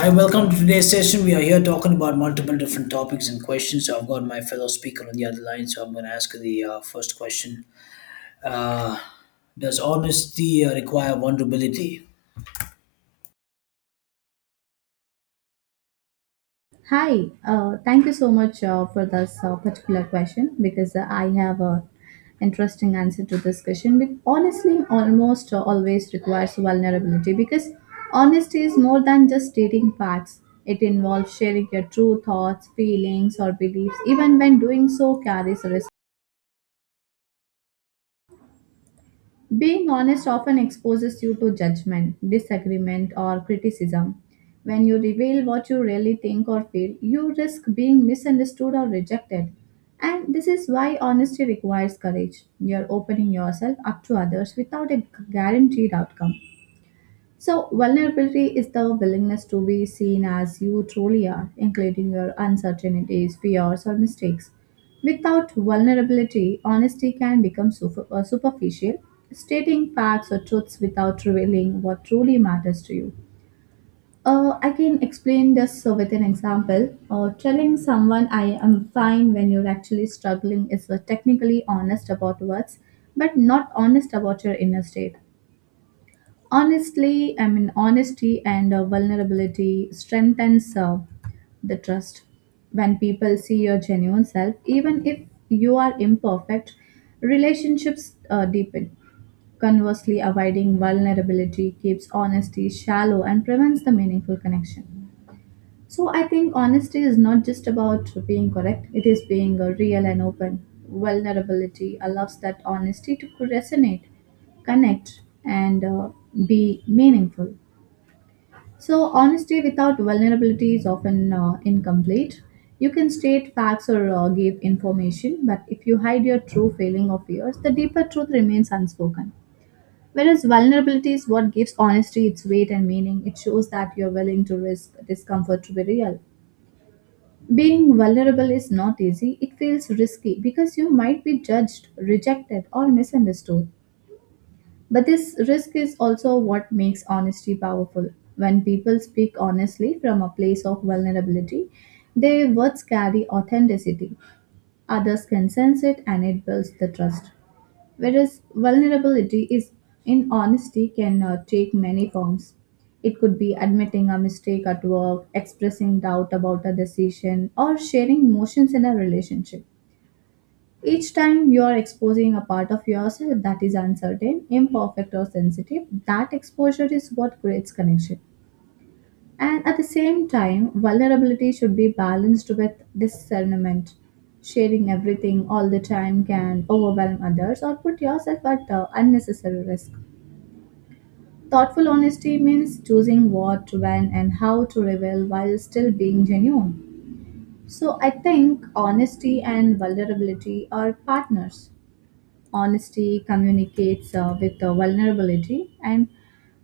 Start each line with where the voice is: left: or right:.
left: Hi, welcome to today's session. We are here talking about multiple different topics and questions. So I've got my fellow speaker on the other line, so I'm going to ask the first question. Uh, does honesty require vulnerability?
right: Hi, thank you so much for this particular question because I have a interesting answer to this question. But honestly, almost always requires vulnerability because honesty is more than just stating facts. It involves sharing your true thoughts, feelings, or beliefs, even when doing so carries risk. Being honest often exposes you to judgment, disagreement, or criticism. When you reveal what you really think or feel, you risk being misunderstood or rejected. And this is why honesty requires courage. You're opening yourself up to others without a guaranteed outcome. So, vulnerability is the willingness to be seen as you truly are, including your uncertainties, fears, or mistakes. Without vulnerability, honesty can become superficial, stating facts or truths without revealing what truly matters to you. I can explain this with an example. Telling someone I am fine when you're actually struggling is technically honest about words, but not honest about your inner state. Honesty and vulnerability strengthens the trust. When people see your genuine self, even if you are imperfect, relationships deepen. Conversely, avoiding vulnerability keeps honesty shallow and prevents the meaningful connection. So I think honesty is not just about being correct, it is being real and open. Vulnerability allows that honesty to resonate, connect, and be meaningful. So, honesty without vulnerability is often incomplete. You can state facts or give information, but if you hide your true feeling of yours, the deeper truth remains unspoken. Whereas vulnerability is what gives honesty its weight and meaning, it shows that you're willing to risk discomfort to be real. Being vulnerable is not easy. It feels risky because you might be judged, rejected, or misunderstood. But this risk is also what makes honesty powerful. When people speak honestly from a place of vulnerability, their words carry authenticity. Others can sense it and it builds the trust. Whereas vulnerability is in honesty can take many forms. It could be admitting a mistake at work, expressing doubt about a decision, or sharing emotions in a relationship. Each time you are exposing a part of yourself that is uncertain, imperfect, or sensitive, that exposure is what creates connection. And at the same time, vulnerability should be balanced with discernment. Sharing everything all the time can overwhelm others or put yourself at unnecessary risk. Thoughtful honesty means choosing what, when, and how to reveal while still being genuine. So I think honesty and vulnerability are partners. Honesty communicates with vulnerability, and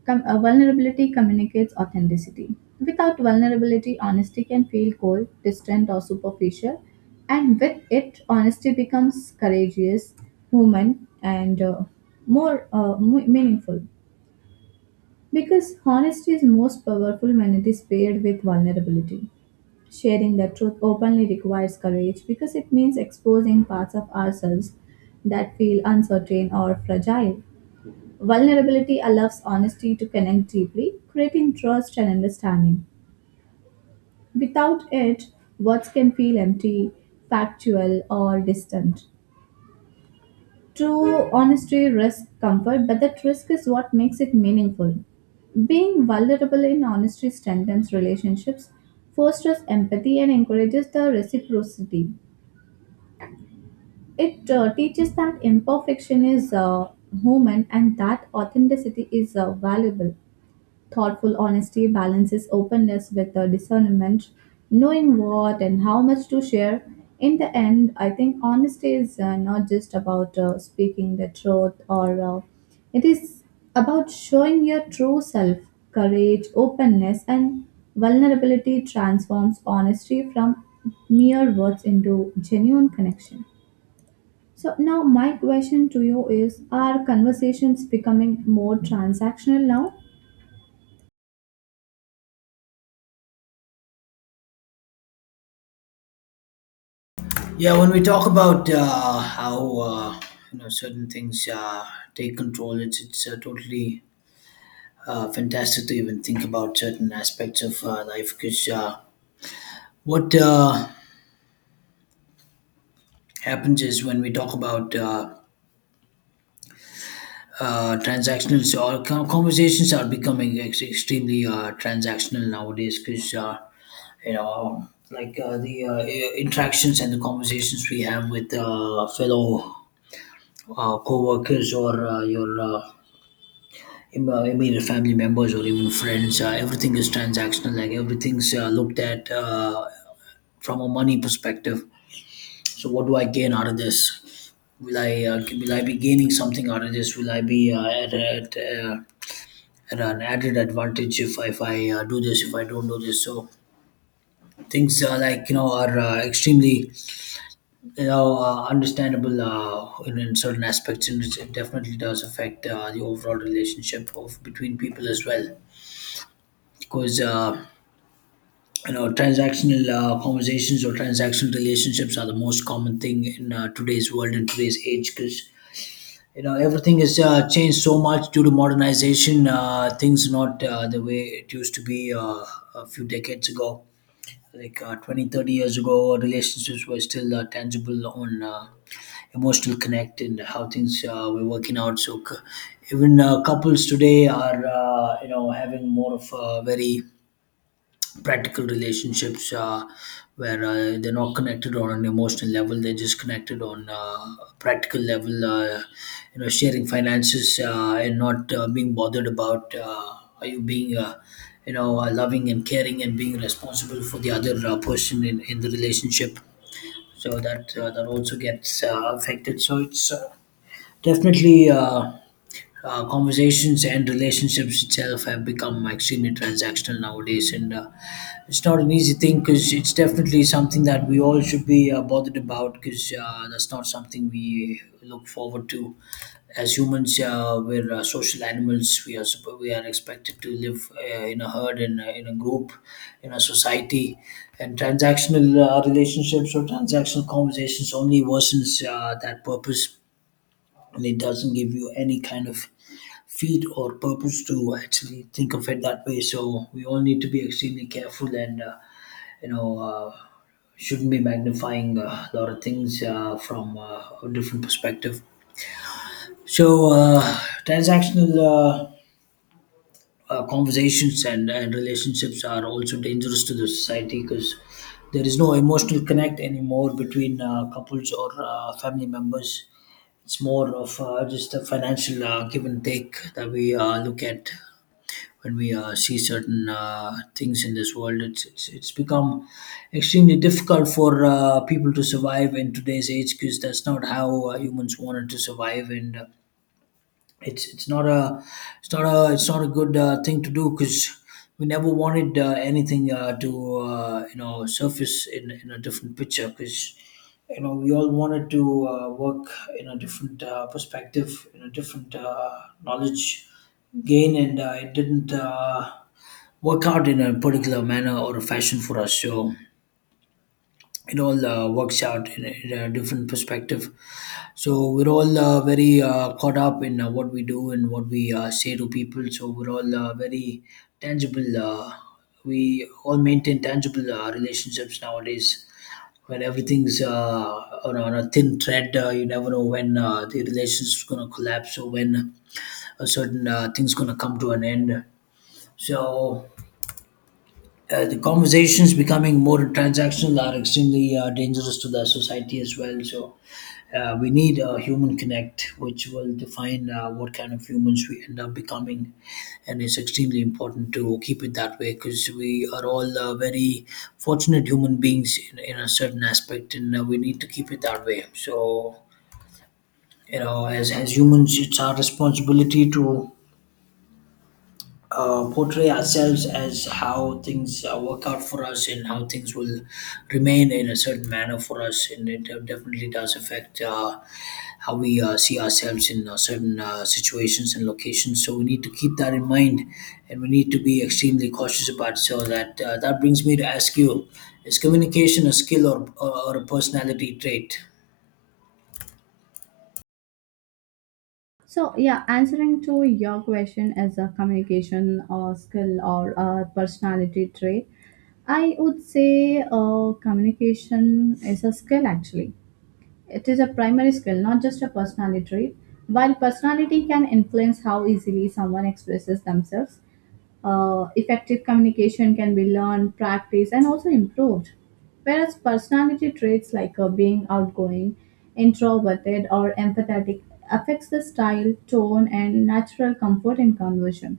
right: vulnerability communicates authenticity. Without vulnerability, honesty can feel cold, distant, or superficial. And with it, honesty becomes courageous, human, and more meaningful. Because honesty is most powerful when it is paired with vulnerability. Sharing the truth openly requires courage because it means exposing parts of ourselves that feel uncertain or fragile. Vulnerability allows honesty to connect deeply, creating trust and understanding. Without it, words can feel empty, factual, or distant. True honesty risks comfort, but that risk is what makes it meaningful. Being vulnerable in honesty strengthens relationships, fosters empathy, and encourages the reciprocity. It teaches that imperfection is human and that authenticity is valuable. Thoughtful honesty balances openness with discernment, knowing what and how much to share. In the end, I think honesty is not just about speaking the truth or it is about showing your true self. Courage, openness, and vulnerability transforms honesty from mere words into genuine connection. So now my question to you is, are conversations becoming more transactional now?
left: Yeah, when we talk about how certain things take control, it's totally fantastic to even think about certain aspects of life. Because what happens is when we talk about transactional, so our conversations are becoming extremely transactional nowadays, because like the interactions and the conversations we have with fellow co-workers or your immediate family members or even friends, everything is transactional, like everything's looked at from a money perspective. So what do I gain out of this? Will I be gaining something out of this? Will I be at and an added advantage if I do this, if I don't do this? So things like are extremely understandable in certain aspects, and it definitely does affect the overall relationship of between people as well, because transactional conversations or transactional relationships are the most common thing in today's world and today's age, because everything has changed so much due to modernization. Things not the way it used to be a few decades ago, like 20-30 years ago. Relationships were still tangible on emotional connect and how things were working out. So even couples today are having more of a very practical relationships where they're not connected on an emotional level, they're just connected on a practical level, sharing finances, and not being bothered about are you being loving and caring and being responsible for the other person in the relationship. So that that also gets affected. So it's definitely, conversations and relationships itself have become extremely transactional nowadays, and it's not an easy thing because it's definitely something that we all should be bothered about, because that's not something we look forward to. As humans, we're social animals. We are expected to live in a herd, in a group, in a society, and transactional relationships or transactional conversations only worsens that purpose, and it doesn't give you any kind of feed or purpose to actually think of it that way. So we all need to be extremely careful and you know uh, shouldn't be magnifying a lot of things from a different perspective. So transactional conversations and relationships are also dangerous to the society, because there is no emotional connect anymore between couples or family members. It's more of just a financial give and take that we look at when we see certain things in this world. It's become extremely difficult for people to survive in today's age, because that's not how humans wanted to survive. And uh, it's not a it's not a it's not a good thing to do, because we never wanted anything to surface in a different picture, because we all wanted to work in a different perspective, in a different knowledge gain, and it didn't work out in a particular manner or a fashion for us. So it all works out in a different perspective. So we're all very caught up in what we do and what we say to people. So we're all very tangible. We all maintain tangible relationships nowadays. When everything's on a thin thread, you never know when the relationship's gonna collapse or when a certain thing's gonna come to an end. So the conversations becoming more transactional are extremely dangerous to the society as well. So we need a human connect, which will define what kind of humans we end up becoming, and it's extremely important to keep it that way, because we are all very fortunate human beings in a certain aspect, and we need to keep it that way. So, as humans, it's our responsibility to portray ourselves as how things work out for us and how things will remain in a certain manner for us, and it definitely does affect how we see ourselves in certain situations and locations. So we need to keep that in mind, and we need to be extremely cautious about. So that that brings me to ask you, is communication a skill or a personality trait?
right: So yeah, answering to your question as a communication or skill or a personality trait, I would say communication is a skill actually. It is a primary skill, not just a personality trait. While personality can influence how easily someone expresses themselves, effective communication can be learned, practiced, and also improved. Whereas personality traits like being outgoing, introverted, or empathetic affects the style, tone, and natural comfort in conversation.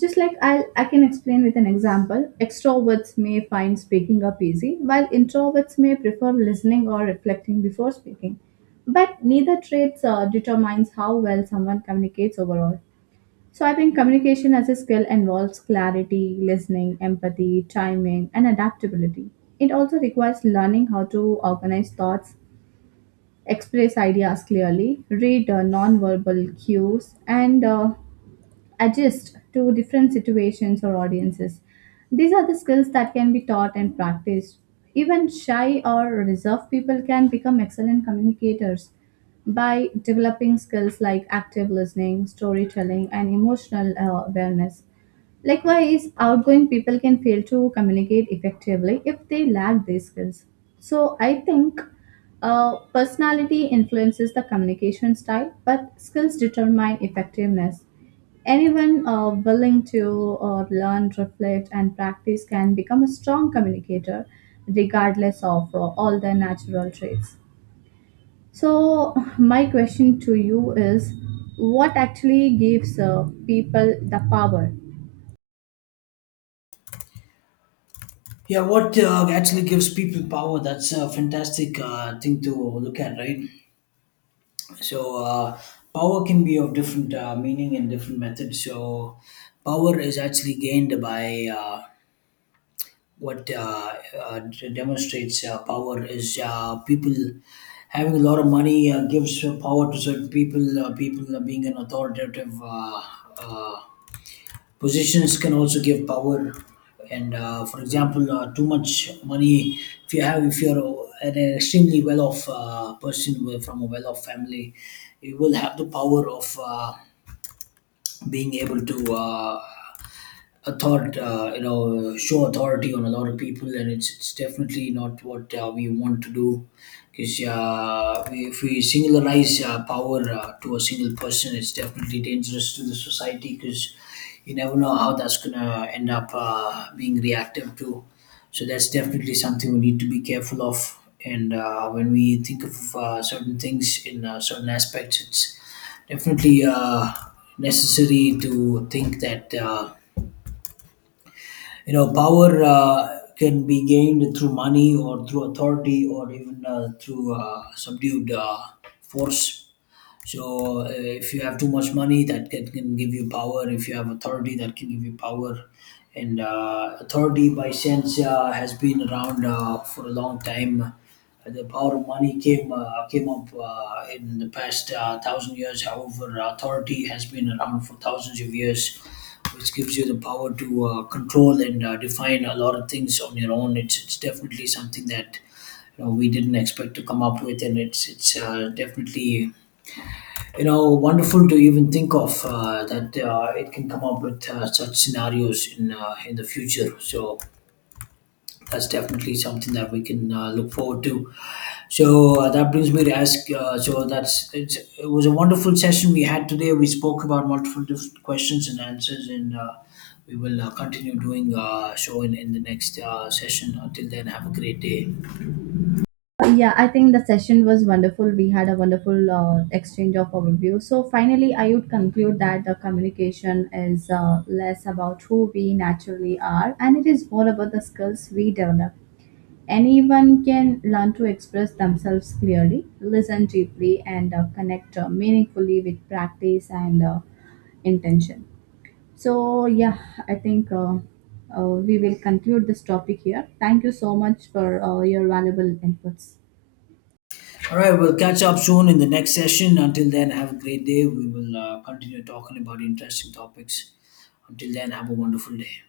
right: Just like I can explain with an example, extroverts may find speaking up easy, while introverts may prefer listening or reflecting before speaking. But neither traits determines how well someone communicates overall. So I think communication as a skill involves clarity, listening, empathy, timing, and adaptability. It also requires learning how to organize thoughts, express ideas clearly, read non-verbal cues, and adjust to different situations or audiences. These are the skills that can be taught and practiced. Even shy or reserved people can become excellent communicators by developing skills like active listening, storytelling, and emotional awareness. Likewise, outgoing people can fail to communicate effectively if they lack these skills. So, I think personality influences the communication style, but skills determine effectiveness. Anyone willing to learn, reflect, and practice can become a strong communicator, regardless of all their natural traits. So, my question to you is, what actually gives people the power?
left: Yeah, what actually gives people power? That's a fantastic thing to look at, right? So, power can be of different meaning and different methods. So, power is actually gained by what demonstrates power is people having a lot of money gives power to certain people. People being an authoritative uh, positions can also give power, and for example, too much money. If you have, if you're an extremely well-off person from a well-off family, you will have the power of. Being able to author you know show authority on a lot of people, and it's definitely not what we want to do, because if we singularize power to a single person, it's definitely dangerous to the society, because you never know how that's going to end up being reactive to. So that's definitely something we need to be careful of. And when we think of certain things in certain aspects, it's definitely necessary to think that power can be gained through money or through authority, or even through subdued force. So if you have too much money, that can give you power. If you have authority, that can give you power. And authority, by sense, has been around for a long time. The power of money came up in the past thousand years. However, authority has been around for thousands of years, which gives you the power to control and define a lot of things on your own. It's definitely something that we didn't expect to come up with, and it's definitely wonderful to even think of, that it can come up with such scenarios in the future. So that's definitely something that we can look forward to. So that brings me to ask so that's it was a wonderful session we had today. We spoke about multiple different questions and answers, and we will continue doing so in the next session. Until then, have a great day.
right: Yeah, I think the session was wonderful. We had a wonderful exchange of overview. So finally, I would conclude that the communication is less about who we naturally are, and it is more about the skills we develop. Anyone can learn to express themselves clearly, listen deeply, and connect meaningfully with practice and intention. So yeah, I think. We will conclude this topic here. Thank you so much for your valuable inputs.
left: All right, we'll catch up soon in the next session. Until then, have a great day. We will continue talking about interesting topics. Until then, have a wonderful day.